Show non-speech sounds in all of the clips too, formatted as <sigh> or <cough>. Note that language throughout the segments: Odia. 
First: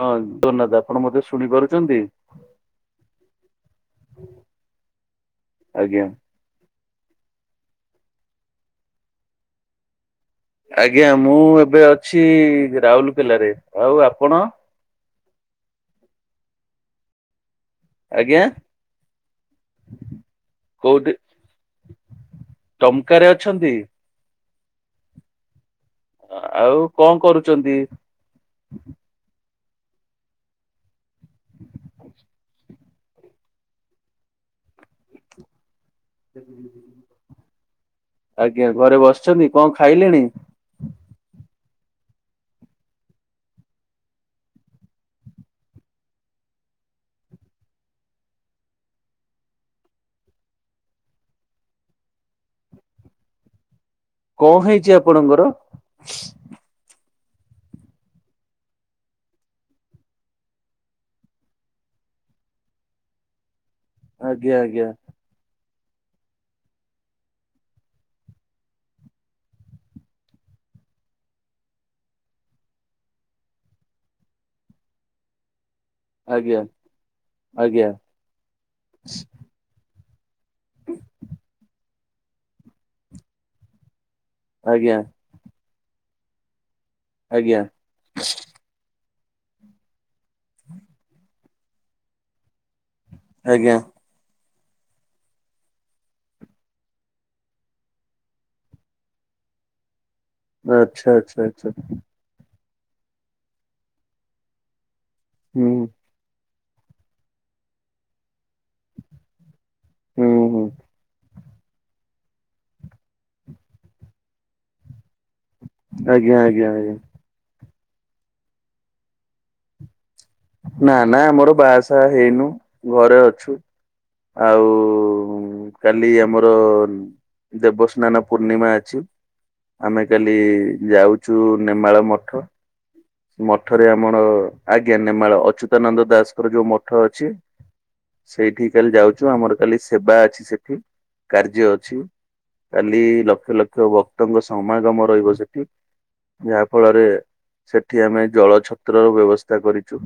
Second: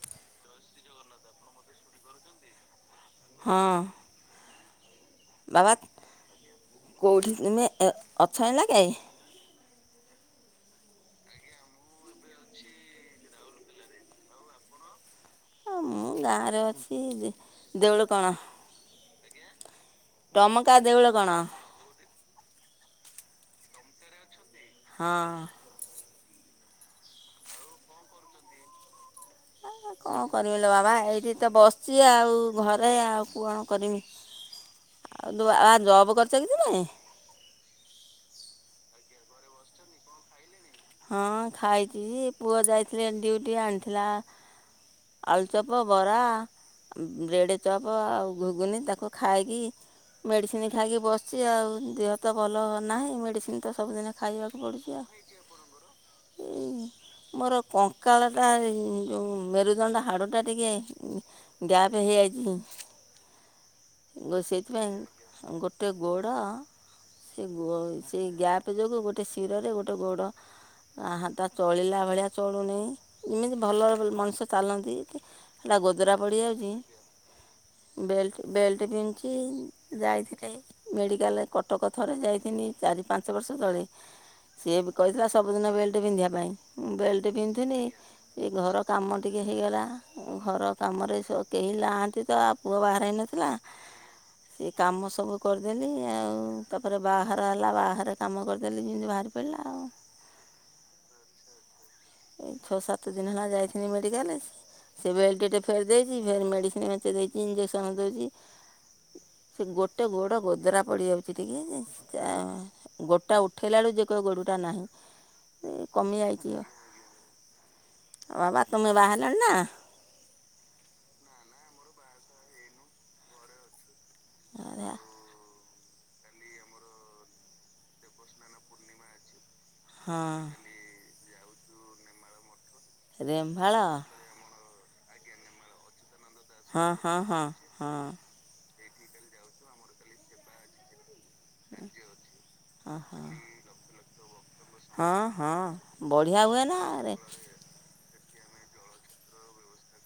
ହଁ ଜଗନ୍ନାଥ ଆପଣ ମତେ ଶୁଣି ପାରୁଛନ୍ତି? ହଁ। <inaudible> ବାବା ଆଜ୍ଞା କଉଠି ତୁମେ ଅଛ ଏଇନାକେ? ଆଜ୍ଞା ମୁଁ ଏବେ ଅଛି ରାଉରକେଲାରେ ଆଉ ଆପଣ? ହଁ ମୁଁ ଗାଁରେ ଅଛି ଦେଉଳକଣ। ଆଜ୍ଞା ଟମକା ଦେଉଳକଣ। ଟମକା ରେ ଅଛନ୍ତି। ହଁ। ଆଉ କଣ କରୁଛନ୍ତି? କଣ କରିବିଲୋ ବାବା ଏଇଠି ତ ବସିଛି ଆଉ ଘ ଏରେ ଆଉ କଣ କରିମି ଆଉ ଆ ବା ଜବ୍ କରିଛ କି ତୁମେ? ଆଜ୍ଞା ଘରେ ବସିଛନ୍ତି କଣ ଖାଇଲେଣି? ହଁ ଖାଇଛି ପୁଅ ଯାଇଥିଲେ ଡିଉଟି ଆଣିଥିଲା ଆଳୁଚପ ବରା ବ୍ରେଡ ଚପ୍ ଆଉ ଘୁଗୁନି ତାକୁ ଖାଇକି ମେଡିସିନ ଖାଇକି ବସିଛି ଆଉ ଦେହ ତ ଭଲ ନାହିଁ ମେଡିସିନ ତ ସବୁଦିନ ଖାଇବାକୁ କଣ ପଡ଼ୁଛି ହେଇଛି ଆଉ ଆପଣଙ୍କର? ମୋର କଙ୍କାଳଟା ଯୋଉ ମେରୁଦଣ୍ଡ ହାଡ଼ୁଟା ଟିକେ ଗ୍ୟାପ ହେଇ ଆଇଚି। ଆଜ୍ଞା ଆଜ୍ଞା ସେଇଥିପାଇଁ ଗୋଟେ ଗୋଡ଼ ସେ ଗୋ ସେ ଗ୍ୟାପ୍ ଯୋଗୁଁ ଗୋଟେ ଶିରରେ ଗୋଟେ ଗୋଡ଼ ଆହା ତା ଚଳିଲା ଭଳିଆ ଚଳୁନି ଏମିତି ଭଲ ମଣିଷ ଚାଲନ୍ତି। ହେଲା ଗୋଦରା ଆଜ୍ଞା ପଡ଼ିଯାଉଛି ଆଜ୍ଞା ବେଲ୍ଟ ବେଲ୍ଟ ପିନ୍ଞ୍ଚି ଯାଇଥିନି ମେଡିକାଲ କଟକ ଥରେ ଯାଇିଥିନି ଚାରି ପାଞ୍ଚ ବର୍ଷ ତଳେ ସିଏ ବି ଆଜ୍ଞା କହିଥିଲା ସବୁଦିନ ବେଲ୍ଟ ପିନ୍ଧିବା ପାଇଁ ମୁଁ ବେଲ୍ଟ ଆଜ୍ଞା ପିନ୍ଧଥିନି ଏଇ ଘର କାମ ଟିକେ ହେଇଗଲା ଘର କାମରେ କେହି ନାହାନ୍ତି ତ ଆ ପୁଅ ବାହାର ହେଇନଥିଲା ଆଜ୍ଞା ସେ କାମ ସବୁ କରିଦେଲି ଆଉ ତାପରେ ବାହର ହେଲା ବାହାରେ କାମ କରିଦେଲି ଯେମିତି ବାହାରି ପଇଲା ଆଉ। ଆଚଛା ଆଚ୍ଛା ଆଚ୍ଛା। ଏଇ ଛଅ ସାତ ଦିନ ହେଲା ଯାଇଥିନି ମେଡିକାଲ ରେ ସେ ବେଲଟ ହୁଁ ଫେରି ଦେଇ ହୁଁ ମେଡିସିନ୍ ମେଞ୍ଚେ ଦେଇଛି ଇଞ୍ଜେକ୍ସନ ଦଉଛି। ସେ ଗୋଟେ ହୁଁ ଗୋଡ଼ ହୁଁ ଗୋଦରା ପଡ଼ି ଯାଉଛି। ଟିକେ ଚା ଗୋଡ଼ ଟା ଉଠାଇଲା ବେଳୁ ଯେ କହିବ ଗୋଡ଼ଟା ନାହିଁ। ଆଜ୍ଞା ଆଜ୍ଞା ଆଜ୍ଞା। ଆଉ ବାବା ଆ ତୁମେ ବାହା ହେଲଣି ନା? ନା ନା ଆମର ବାହାସାହା ହେଇନୁ ଘରେ ଅଛୁ। ଆଉ ନା କାଲି ଆମର ଦେବସ୍ନାନ ପୂର୍ଣ୍ଣିମା ଅଛି ଆମେ କାଲି ହଁ ଯାଉଛୁ ନେମାଳ ମଠ। ସେ ରେମ୍ଭାଳ ମଠରେ ଆମର ଆଜ୍ଞା ନେମାଳ ଅଚ୍ୟୁତାନନ୍ଦ ଦାସଙ୍କର ଯୋଉ ହଁ ମଠ ହଁ ଅଛି। ହଁ ହଁ ସେଇଠିକି କାଲି ଯାଉଛୁ ଆମର କାଲି ସେବା ଅଛି ସେଠି କାର୍ଯ୍ୟ ଅଛି। କାଲି ହଁ ଲକ୍ଷ ଲକ୍ଷ ଭକ୍ତଙ୍କ ସମାଗମ ହଁ ରହିବ ହଁ ସେଠି ବଢ଼ିଆ ହୁଏ ଯାହା ନା ଫଳରେ ସେଠି ଆମେ ଜଳ ଛତ୍ରର ବ୍ୟବସ୍ଥା କରିଛୁ।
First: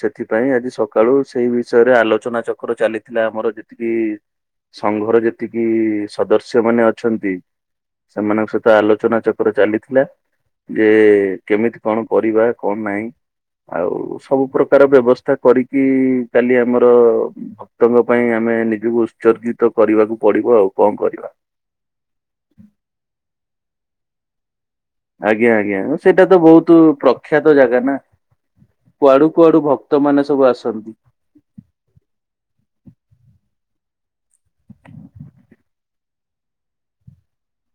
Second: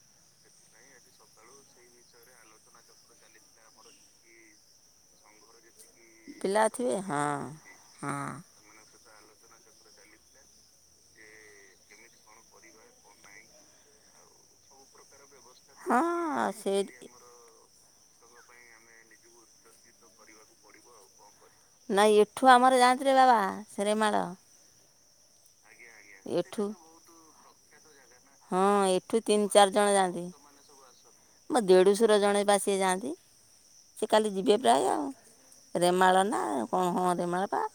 ସେଥିପାଇଁ ଆଜି ସକାଳୁ ସେଇ ବିଷୟରେ ଆଲୋଚନାଚକ୍ର ଚାଲିଥିଲା ଆମର ଯେତିକି ସଂଘର ଯେତିକି ସଦସ୍ୟ ପିଲା ମାନେ ଥିବେ ହଁ ଅଛନ୍ତି ହଁ ସେମାନଙ୍କ ସହିତ ତ ଆଲୋଚନା ଚକ୍ର ଚାଲିଥିଲା ଯେ କେମିତି କଣ କରିବା କଣ ନାହିଁ ଆଉ ସବୁ ପ୍ରକାର ବ୍ୟବସ୍ଥା କରି କି ହଁ କାଲି ସେ ଆମର କ୍ କ୍ତଙ୍କ ପାଇଁ ଆମେ ନିଜକୁ ଉତ୍ସର୍ଗିତ କରିବାକୁ ପଡି଼ବ ଆଉ କଣ କରିବା। ନାଇଁ ଏଠୁ ଆମର ଯାଆନ୍ତିରେ ବାବା ସେରେମାଳ। ଆଜ୍ଞା ଆଜ୍ଞା ସେଇଟା ତ ଏଠୁ ବୋହୁତ ପ୍ରଖ୍ୟାତ ଜାଗା ନା। ହଁ ଏଠୁ କୁଆଡ଼ୁ ତିନି କୁଆଡ଼ୁ ଚାରି ଜଣ ଭକ୍ତ ଯାଆନ୍ତି ମାନେ ସବୁ ଆସନ୍ତି। ମୋ ଦେଢ଼ୁଶର ଜଣେ ପା ସିଏ ଯାଆନ୍ତି। ସେ କାଲି ଯିବେ ପ୍ରାୟ ଆଉ ରେମାଳ ନା କଣ ହଁ ରେମାଳ ପା?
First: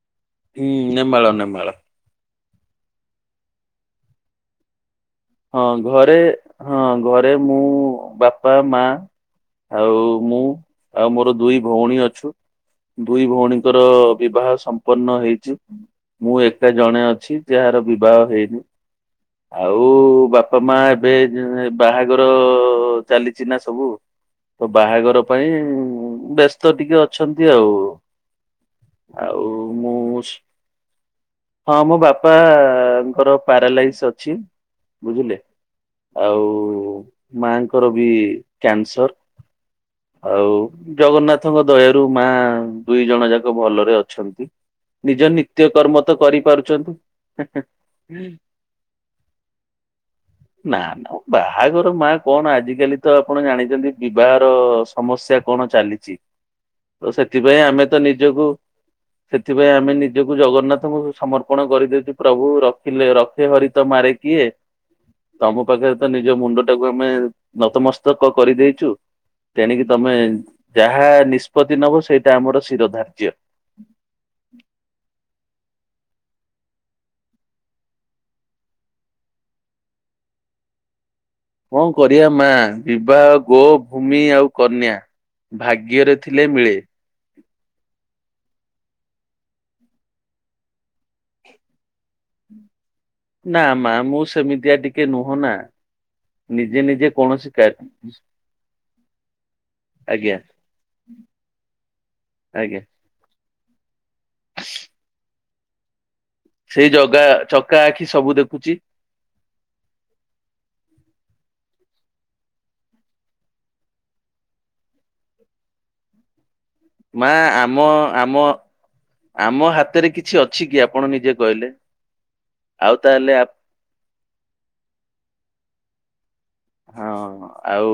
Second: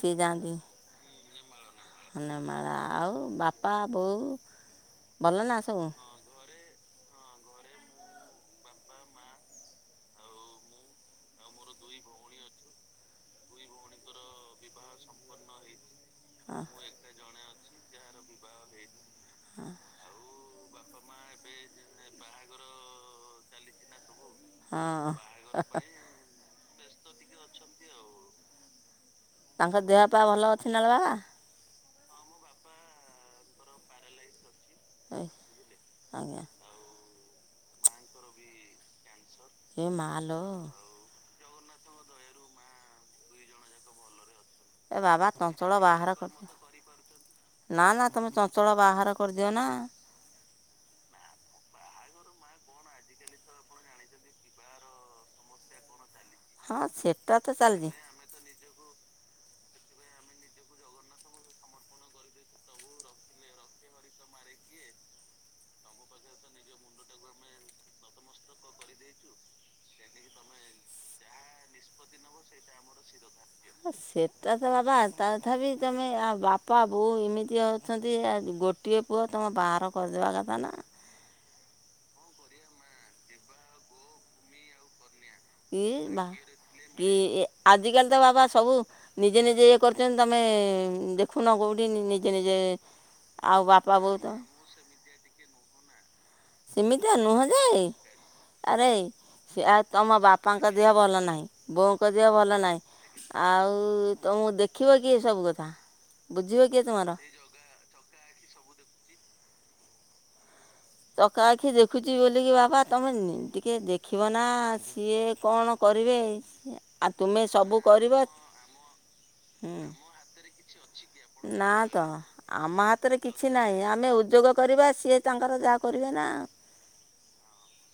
ସିଏ ହୁଁ ନେମାଳ ନେମାଳ। ଯାଆନ୍ତି ନେମାଳା ଆଉ ବାପା ବୋଉ ଭଲ ନା ହଁ ସବୁ ଘରେ ହଁ ଘରେ ମୁଁ ବାପା ମା ଆଉ ମୁଁ ଆଉ ମୋର ଦୁଇ ଭଉଣୀ ଅଛୁ। ଦୁଇ ଭଉଣୀଙ୍କର ବିବାହ ସମ୍ପନ୍ନ ହେଇଛି। ମୁଁ ହଁ ଏକା ଜଣେ ଅଛି ଯାହାର ବିବାହ ହେଇନି ଆଉ ବା ପା ମା ଏବେ ଯୋଉ ଏ ବାହାଘର ଚାଲିଛି ନା ସବୁ। ତ ହଁ ବାହାଘର ପାଇଁ ବ୍ୟସ୍ତ ଟିକେ ଅଛନ୍ତି ଆଉ। ଆଉ ତାଙ୍କ ଦେହ ପା ମୁଁ ଶ୍ ଭଲ ଅଛି ନା ଲୋ ବାବା ହଁ ମୋ ବାପାଙ୍କର ପାରାଲାଇସ୍ ଅଛି। ବୁଝିଲେ ଆଜ୍ଞା ଆଉ ମାଙ୍କର ବି କ୍ୟାନସର। ଏ ମାଲୋ ଆଉ ଜଗନ୍ନାଥଙ୍କ ଦୟାରୁ ମା ଦୁଇ ଜଣ ଯାକ ଭଲରେ ଅଛନ୍ତି। ଏ ବାବା ନିଜ ନିତ୍ୟ ଚଞ୍ଚଳ କର୍ମ ବାହାର ତ କରି କରିପାରୁଛନ୍ତି। ତୁମ ବାହାଘର କରିଦିଅ ନା। ନା ନା। ଓ ବାହାଘର ମା କଣ ଆଜିକାଲି ତ ଆପଣ ଜାଣିଛନ୍ତି ବିବାହର ସମସ୍ୟା କଣ ଚାଲିଛି। ହଁ ତ ସେଟା ସେଥିପାଇଁ ଆମେ ଚାଲିଛି ତ ନିଜକୁ ସେଥିପାଇଁ ଆମେ ନିଜକୁ ଜଗନ୍ନାଥଙ୍କୁ ସମର୍ପଣ କରିଦେଇଉଛୁ ପ୍ରଭୁ ରଖିଲେ ରଖେ ହରି ତ ମାରେ କିଏ। ତମ ପାଖରେ ତ ନିଜ ମୁଣ୍ଡ ଟାକୁ ଆମେ ନତମସ୍ତକ କରିଦେଇଛୁ। ତେଣିକି ତମେ ଯାହା ନିଷ୍ପତି ନବ ସେଇଟା ଆମର ଶିର ଧାର୍ଯ୍ୟ। ଅ ସେଟା ତ ବାବା ତଥାପି ତମେ ଆଉ ବାପା ବୋଉ ଏମିତି ଅଛନ୍ତି ଆ ଗୋ ଟିଏ ପୁଅ ତମ ବାହାଘର କରିଦବା କଥା ନା। କଣ କରିବା ମା ବିବାହ ଗୋ ଭୂମି ଆଉ କନ୍ୟା କିଏ ଭାଗ୍ୟରେ ବା ଥିଲେ ମିଳେ କି ଆଜିକାଲି ତ ବାବା ସବୁ ନିଜେ ନିଜେ ଇଏ କରୁଛନ୍ତି ତମେ ଦେଖୁନ କୋଉଠି ନି-ନିଜେ ନିଜେ ଆଉ ବାପା ବୋଉ ତ ସିଏ ଟିକେ ନୁହଁ ନା। ନିଜେ ନିଜେ ସେମିତିଆ ନୁହଁ କୌଣସି ଯେ କା ଆରେ ସେ ତମ ଆଜ୍ଞା ବାପାଙ୍କ ଦେହ ଭଲ ନାହିଁ ବୋଉଙ୍କ ଦେହ ଭଲ ଆଜ୍ଞା ନାହିଁ ଆଉ ତମକୁ ଦେଖିବ କିଏ ସବୁ କଥା। ବୁଝିବ କିଏ ସେଇ ତୁମର ଜଗା ଚକା ଆଖି ସବୁ ଦେଖୁଛି। ଚକା ଆଖି ଦେଖୁଛି ବୋଲିକି ବାପ ତମେ ଟିକେ ଦେଖିବ ନା ସିଏ କଣ କରିବେ। ଆଉ ମା ତୁମେ ସବୁ ଆମ କରିବ ଆମ ଆମ ହାତରେ କିଛି ଅଛି କି ଆପଣ ନିଜେ ହୁଁ କହିଲେ ନା ତ ଆମ ଆଉ ହତରେ ତାହେଲେ ଆ କିଛି ନାହିଁ ଆମେ ଉଦ୍ୟୋଗ କରିବା ସିଏ ତାଙ୍କର ଯାହା କରିବେ ନା। ହଁ ଆଉ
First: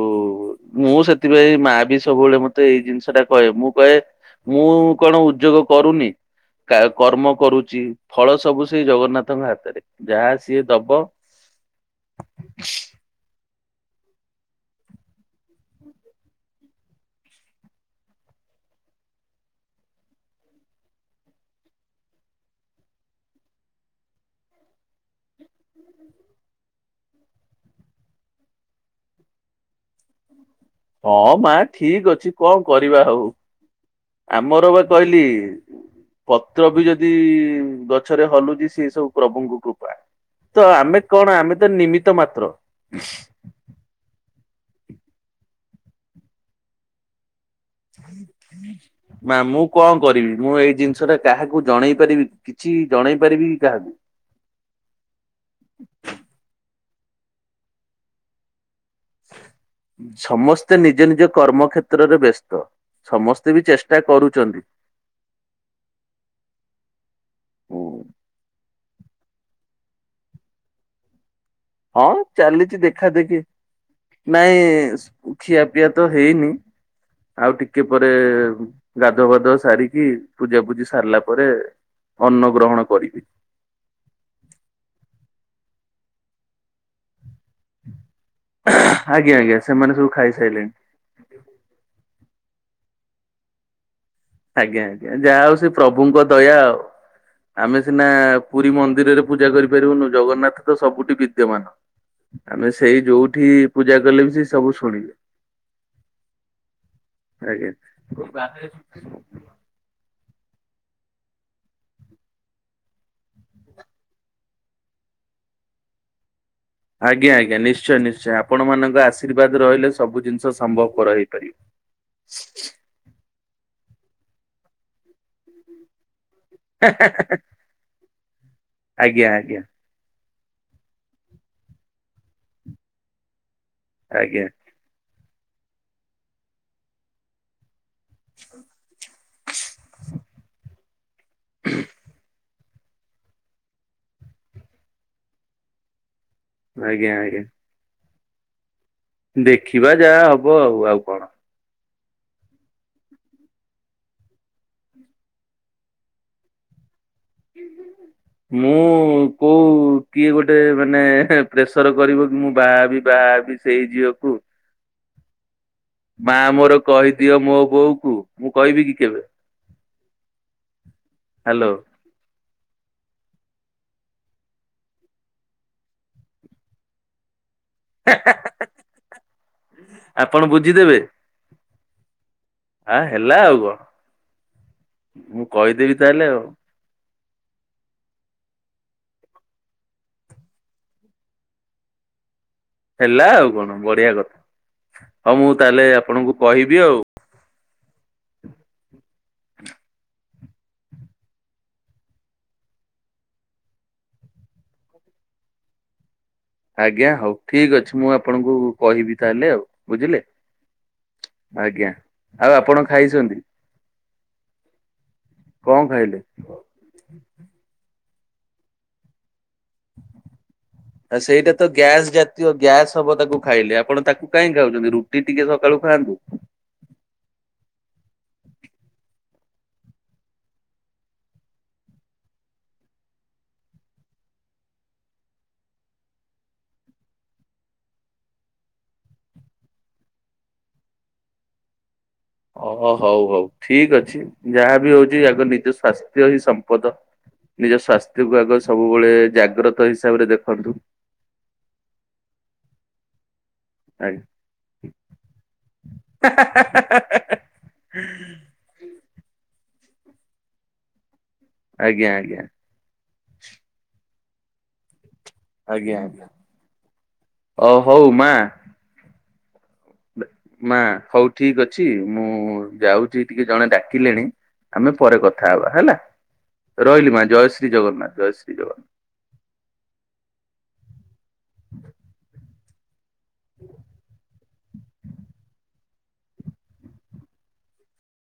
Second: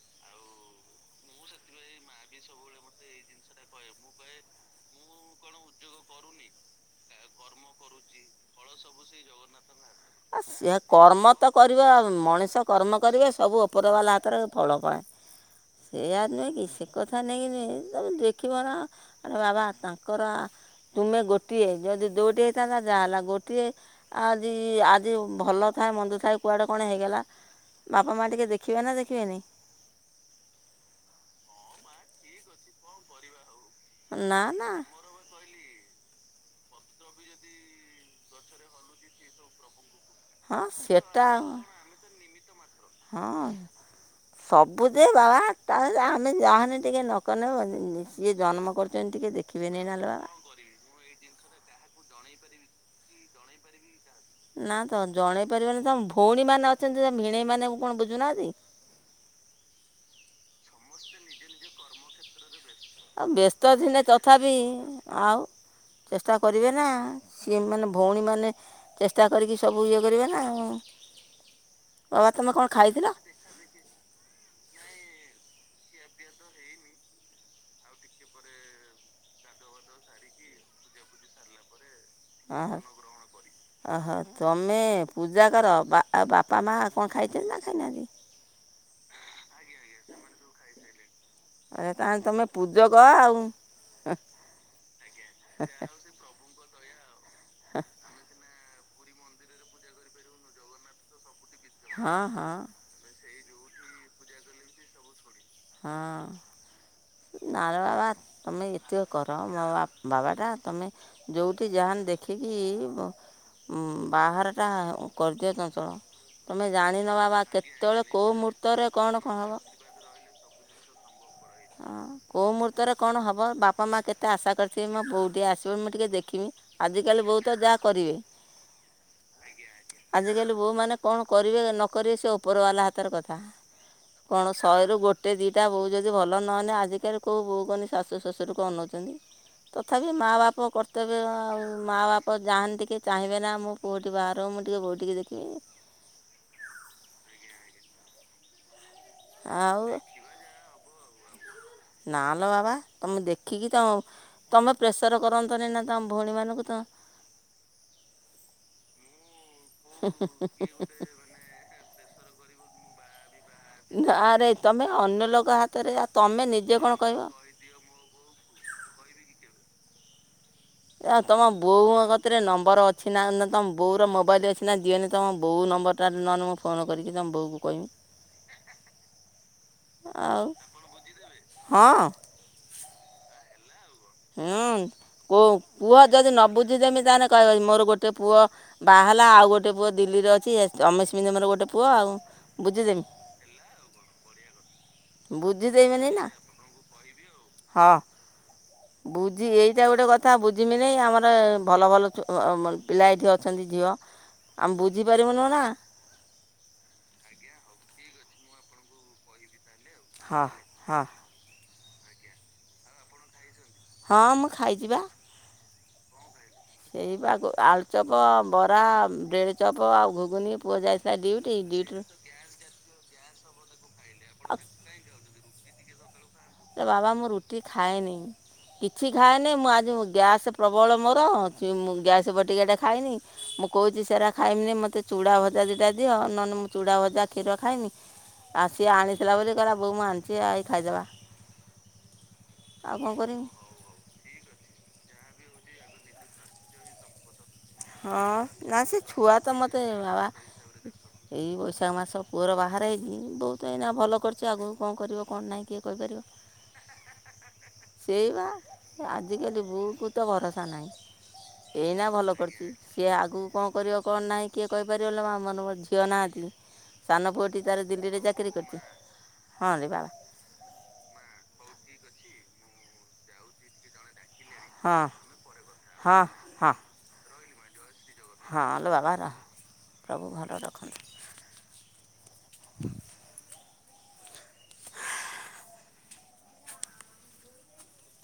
ମୁଁ ସେଥିପାଇଁ ମା ବି ସବୁବେଳେ ମତେ ଏଇ ଜିନିଷ ଟା କହେ, ମୁଁ କହେ ମୁଁ କଣ ଉଦ୍ୟୋଗ କରୁନି। କର୍ମ କରୁଛି ଫଳ ସବୁ ସେଇ ଜଗନ୍ନାଥଙ୍କ ହାତରେ। ଯାହା ଆ ସିଏ ସେ ଦବ କର୍ମ ତ କରିବ ମଣିଷ କର୍ମ କରିବେ ସବୁ ଉପର ବାଲା ହାତରେ ଫଳ ପାଏ। ସେୟା ନୁହେଁ କି ସେ କଥା ନେଇକି ତମେ ଦେଖିବ ନା। ଆରେ ବାବା ତାଙ୍କର ତୁମେ ଗୋଟିଏ ଯଦି ଦୋଟିଏ ହେଇଥାନ୍ତା ଯାହା ହେଲା ଗୋଟିଏ ଆଜି ଯୋଉ ଭଲ ଥାଏ ମନ୍ଦ ଥାଏ କୁଆଡ଼େ କଣ ହେଇଗଲା ବାପା ମାଆ ଟିକେ ଦେଖିବେ ନା ଦେଖିବେନି। ହଁ ମା ଠିକ ଅଛି କଣ କରିବା ହଉ ନା ନା ଆମର ବା କହିଲି ପତ୍ର ବି ଯଦି ଗଛରେ ହଲୁଛି ସେ ସବୁ ପ୍ରଭୁଙ୍କ କୃପା। ହଁ ତ ଆମେ ସେଟା କଣ ଆମେ ତ ନିମିତ ମାତ୍ର। ହଁ ସବୁଯେ ବାବା ତାହେଲେ ଆମେ ଯାହନି ଟିକେ ନକନେ ସିଏ ଜନ୍ମ କରୁଛନ୍ତି ଟିକେ ମା ମୁଁ ଦେଖିବେନି କଣ ନହେଲେ ବାବା କରିବି ମୁଁ ଏଇ ଜିନିଷ ଟା କାହାକୁ ଜଣେଇ ପାରିବି କିଛି ଜଣେଇ ପାରିବି କି କାହାକୁ? ନା ତ ଜଣେଇ ପାରିବନି ତମ ଭଉଣୀ ମାନେ ଅଛନ୍ତି ସେ ଭିଣେଇ ମାନଙ୍କୁ କଣ ବୁଝୁନାହାନ୍ତି। ସମସ୍ତେ ନିଜ ନିଜ କର୍ମ ଖେତ୍ରରେ ବ୍ୟସ୍ତ। ଆଉ ସମସ୍ତେ ବି ବ୍ୟସ୍ତ ଚେଷ୍ଟା ଥିଲେ ତଥାପି କରୁଛନ୍ତି। ଆଉ ଚେଷ୍ଟା କରିବେ ନା ସିଏ ମାନେ ଭଉଣୀମାନେ ଚେଷ୍ଟା କରିକି ସବୁ ଇଏ କରିବେ ନା ଆଉ। ହଁ ବାବା ତୁମେ କ'ଣ ଚାଲିଛି ଖାଇଥିଲ ଦେଖା ଦେଖି। ନାଇଁ ଖିଆ ପିଆ ତ ହେଇନି ଆଉ ଟିକେ ପରେ ଗାଧୁଆପାଧୁଆ ସାରିକି ପୂଜାପୂଜି ସାରିଲା ପରେ ଅନ୍ନ ହଁ ଗ୍ରହଣ କରିବି। ଓହୋ ତମେ ପୂଜା କର ବା ଆଉ ବାପା ମା କଣ ଖାଇଛନ୍ତି ନା? ଏଖ ନାଗ। <unintelligible> ଆଜ୍ଞା ଆଜ୍ଞା ସେମାନେ ସବୁ ଖାଇସାରିଲେଣି। ଆ ତାହେଲେ ତମେ ପୂଜକ ଆଉ। ଆଜ୍ଞା ଆଜ୍ଞା ଯାହା ହଉ ସେ ପ୍ରଭୁଙ୍କ ଦୟା ଆଉ ଆମେ ସିନା ପୁରୀ ମନ୍ଦିରରେ ପୂଜା କରିପାରିବୁନୁ ଜଗନ୍ନାଥ ତ ସବୁଠି ବିଦ୍ୟମାନ। ହଁ ହଁ ଆମେ ସେଇ ଯୋଉଠି ପୂଜା କଲେ ବି ସେ ସବୁ ଶୁଣିବେ। ହଁ ଆଜ୍ଞା। ନାରବା ବା ତମେ ଏତ <unintelligible> କର ମୋ ବା ବାବାଟା ତମେ ଯୋଉଠି ଯାହାନ ଦେଖିକି ବାହାରଟା କରିଦିଅ ଚଞ୍ଚଳ। ତମେ ଜାଣିନ ଆଜ୍ଞା ବାବା ଆଜ୍ଞା ନିଶ୍ଚୟ କେତେବେଳେ ନିଶ୍ଚୟ କୋଉ ଆପଣ ମୁହୂର୍ତ୍ତରେ ମାନଙ୍କ କଣ କଣ ଆଶୀର୍ବାଦ ହେବ। ରହିଲେ ସବୁ ଜିନିଷ ସମ୍ଭବ ପର ହେଇପାରିବ। ହଁ କୋଉ ମୁହୂର୍ତ୍ତରେ କଣ ହେବ ବାପା ମା କେତେ ଆଶା କରିଥିବେ ମୋ ବୋଉ ଟିକଏ ଆସିବନ ମୁଁ ଟିକେ ଦେଖିବି। ଆଜିକାଲି ବହୁତ ଯାହା କରିବେ। ଆଜ୍ଞା ଆଜ୍ଞା ଆଜିକାଲି ବୋଉମାନେ କଣ କରିବେ ନ କରିବେ ସେ ଉପରବାଲା ହାତର କଥା। କଣ ଆଜ୍ଞା ଶହେରୁ ଗୋଟେ ଦିଟା ବୋଉ ଯଦି ଭଲ ନହେଲେ ଆଜିକାଲି କଉ ବୋଉ କହି ଶାଶୁ ଶଶୁରକୁ ଅନଉଛନ୍ତି। ତଥାପି ମାଆ ବାପ କର୍ତବ୍ୟ ଆଉ ମାଆ ବାପ ଯାହାନ୍ତି ଟିକେ ଚାହିଁବେ ନା ମୁଁ ବଉଠ ବାର ମୁଁ ଟିକେ ବଉଟିକି ଦେଖିବି। ଆଜ୍ଞା ଆଜ୍ଞା। ଆଉ ଦେଖିବା ଯାହା ହବ ଆଉ ଆଉ କଣ? ନା ଲ ବାବା ତମେ ଦେଖିକି ତମ ତୁମେ ପ୍ରେସର କରନ୍ତନି ନା ତମ ଭଉଣୀମାନଙ୍କୁ ତ ମୁଁ କହୁ କିଏ ଗୋଟେ ମାନେ ପ୍ରେସର କରିବ କି ମୁଁ ବା ବି ବାହା ବି। ଆରେ ତମେ ଅନ୍ୟ ଲୋକ ହାତ ମା ମୋର କହିଦିଅ ମୋ ବୋଉ କୁ ମୁଁ କହିବି କି କେବେ? ଏ ତମ ହାଲୋ ବୋଉ କଥା ଏରେ ନମ୍ବର ଅଛି ନା ତମ ବୋର ମୋବାଇଲ ଅଛି ନା ଯିଏନ ତମ ବୋଉ ନମ୍ବର ଟା ନ ଫୋନ୍ କରିକି ତମ ବୋଉ କହିବି। ଆଉ ଆପଣ ବୁଝିଦେବେ। ହଁ। ହଁ ହେଲା ଆଉ କଣ। ହୁଁ ମୁଁ କୋଉ କହିଦେବି ପୁଅ ତାହେଲେ ଯଦି ନ ଆଉ ବୁଝିଦମିତି ତାହେଲେ କହିବ ମୋର ଗୋଟେ ପୁଅ ବା ହେଲା ଆଉ ଗୋଟେ ପୁଅ ଦିଲ୍ଲୀରେ ଅଛି ତମେ ସେମିତି ଗୋଟେ ପୁଅ ଆଉ। ବୁଝିଦେମି ହେଲା ଆଉ କଣ ବଢିଆ କଥା ହଁ ମୁଁ ତାହେଲେ ବୁଝିଦେବିନି ନା ଆପଣଙ୍କୁ କହିବି ଆଉ। ହଁ। ବୁଝି ଏଇଟା ଗୋଟେ କଥା ବୁଝମି ନାଇ ଆମର ଭଲ ଭଲ ପିଲା ଏଠି ଅଛନ୍ତି ଝିଅ। ଆମେ ବୁଝିପାରିବୁନି ନା। ଆଜ୍ଞା ହଉ ଠିକ ଅଛି ମୁଁ ଆପଣଙ୍କୁ କହିବି ତାହଲେ ଆଉ ବୁଝିଲେ। ହଁ ହଁ ଆଜ୍ଞା ଆଉ ଆପଣ ଖାଇଛନ୍ତି। ହଁ ମୁଁ ଖାଇଚିବା। କଣ ଖାଇଲେ? ସେଇ ବା ଆଳୁଚପ ବରା ବଡେଡ ଚପ ଆଉ ଘୁଘୁନି ପୁଅ ଯାଇ ଆ ସେଇଟା ତ ଗ୍ୟାସ୍ ଜ ଗ୍ୟାସ୍ ହବ ତାକୁ ଖାଇଲେ ଆପଣ ତାକୁ ଆଉ କାଇହିଁ ଖାଉଛନ୍ତି ରୁଟି ଟିକେ ସକାଳୁ ଖାଆନ୍ତୁ। ବାବା ମୁଁ ରୁଟି ଖାଏନି। କିଛି ଖାଏନି ମୁଁ ଆଜି ଗ୍ୟାସ୍ ପ୍ରବଳ ମୋର ମୁଁ ଗ୍ୟାସ୍ ବ ଟିକେଟା ଖାଇଏନି। ମୁଁ କହୁଛି ସେଟା ଖାଇମିନି ମତେ ଚୁଡ଼ା ଭଜା ଦିଟା ଦିଅଉ ନହେଲେ ମୁଁ ଚୁଡ଼ା ଭଜା କ୍ଷୀର ଖାଇନି। ଆଉ ସିଏ ଆଣିଥିଲା ବୋଲି କହିଲା ବୋଉ ମୁଁ ଆଣିଛି ଏଇ ଖାଇଦେବା। ଓ ଆଉ କ'ଣ ହଉ ହଉ କରିମି ଠିକ ଅଛି ଯାହା ବି ହଉଛି ଆଗ ନିଜ ସ୍ୱାସ୍ଥ୍ୟ ହିଁ ସମ୍ପଦ। ନିଜ ସ୍ୱାସ୍ଥ୍ୟକୁ ହଁ ଆଗ ନା ସେ ସବୁବେଳେ ଜାଗ୍ରତ ହିସାବରେ ଦେଖନ୍ତୁ। ସେଇ ବୈଶାଖ ମାସ ପୁଅର ବାହାରେ ହେଇଛି ବହୁତ ତ ଏହିଁନା ଭଲ ଆଜ୍ଞା। କରିଛଛି ଆଗକୁ କଣ କରିବ କଣ ନାହିଁ କିଏ କହିପାରିବ। <inaudible> ସେଇବା ଆଜିକାଲି ବୋକୁ ତ ଭରସା ନାହିଁ ଏଇନା ଆଜ୍ଞା ଭଲ ଆଜ୍ଞା କରିଛି। କିଏ ଆଗକୁ କଣ କରିବ କଣ ନାହିଁ କିଏ କହିପାରିବ ନା ଆମର ମୋର ଆଜ୍ଞା ଝିଅ ଆଜ୍ଞା ନାହାନ୍ତି ସାନ ପୁଅଟି ଅ ତାର ହଉ ଦିଲ୍ଲୀରେ ମା ଚାକିରି କରିଛି ହଁ ବାବା। ମା ହଉ ଠିକ ଅଛି ମୁଁ ଯାଉଛି ଟିକେ ଜଣେ ଡାକିଲେଣି। ଆମେ ହଁ ପରେ କଥା ହବା ହେଲା ହଁ ହଁ ରହିଲି ମା ଜୟ ଶ୍ରୀ ଜଗନ୍ନାଥ। ଜୟ ଶ୍ରୀ ହଁ ଜଗନ୍ନାଥ। ହଲୋ ବାବା ର ପ୍ରଭୁ ଭଲ ରଖନ୍ତୁ। ହଁ <inaudible> <inaudible>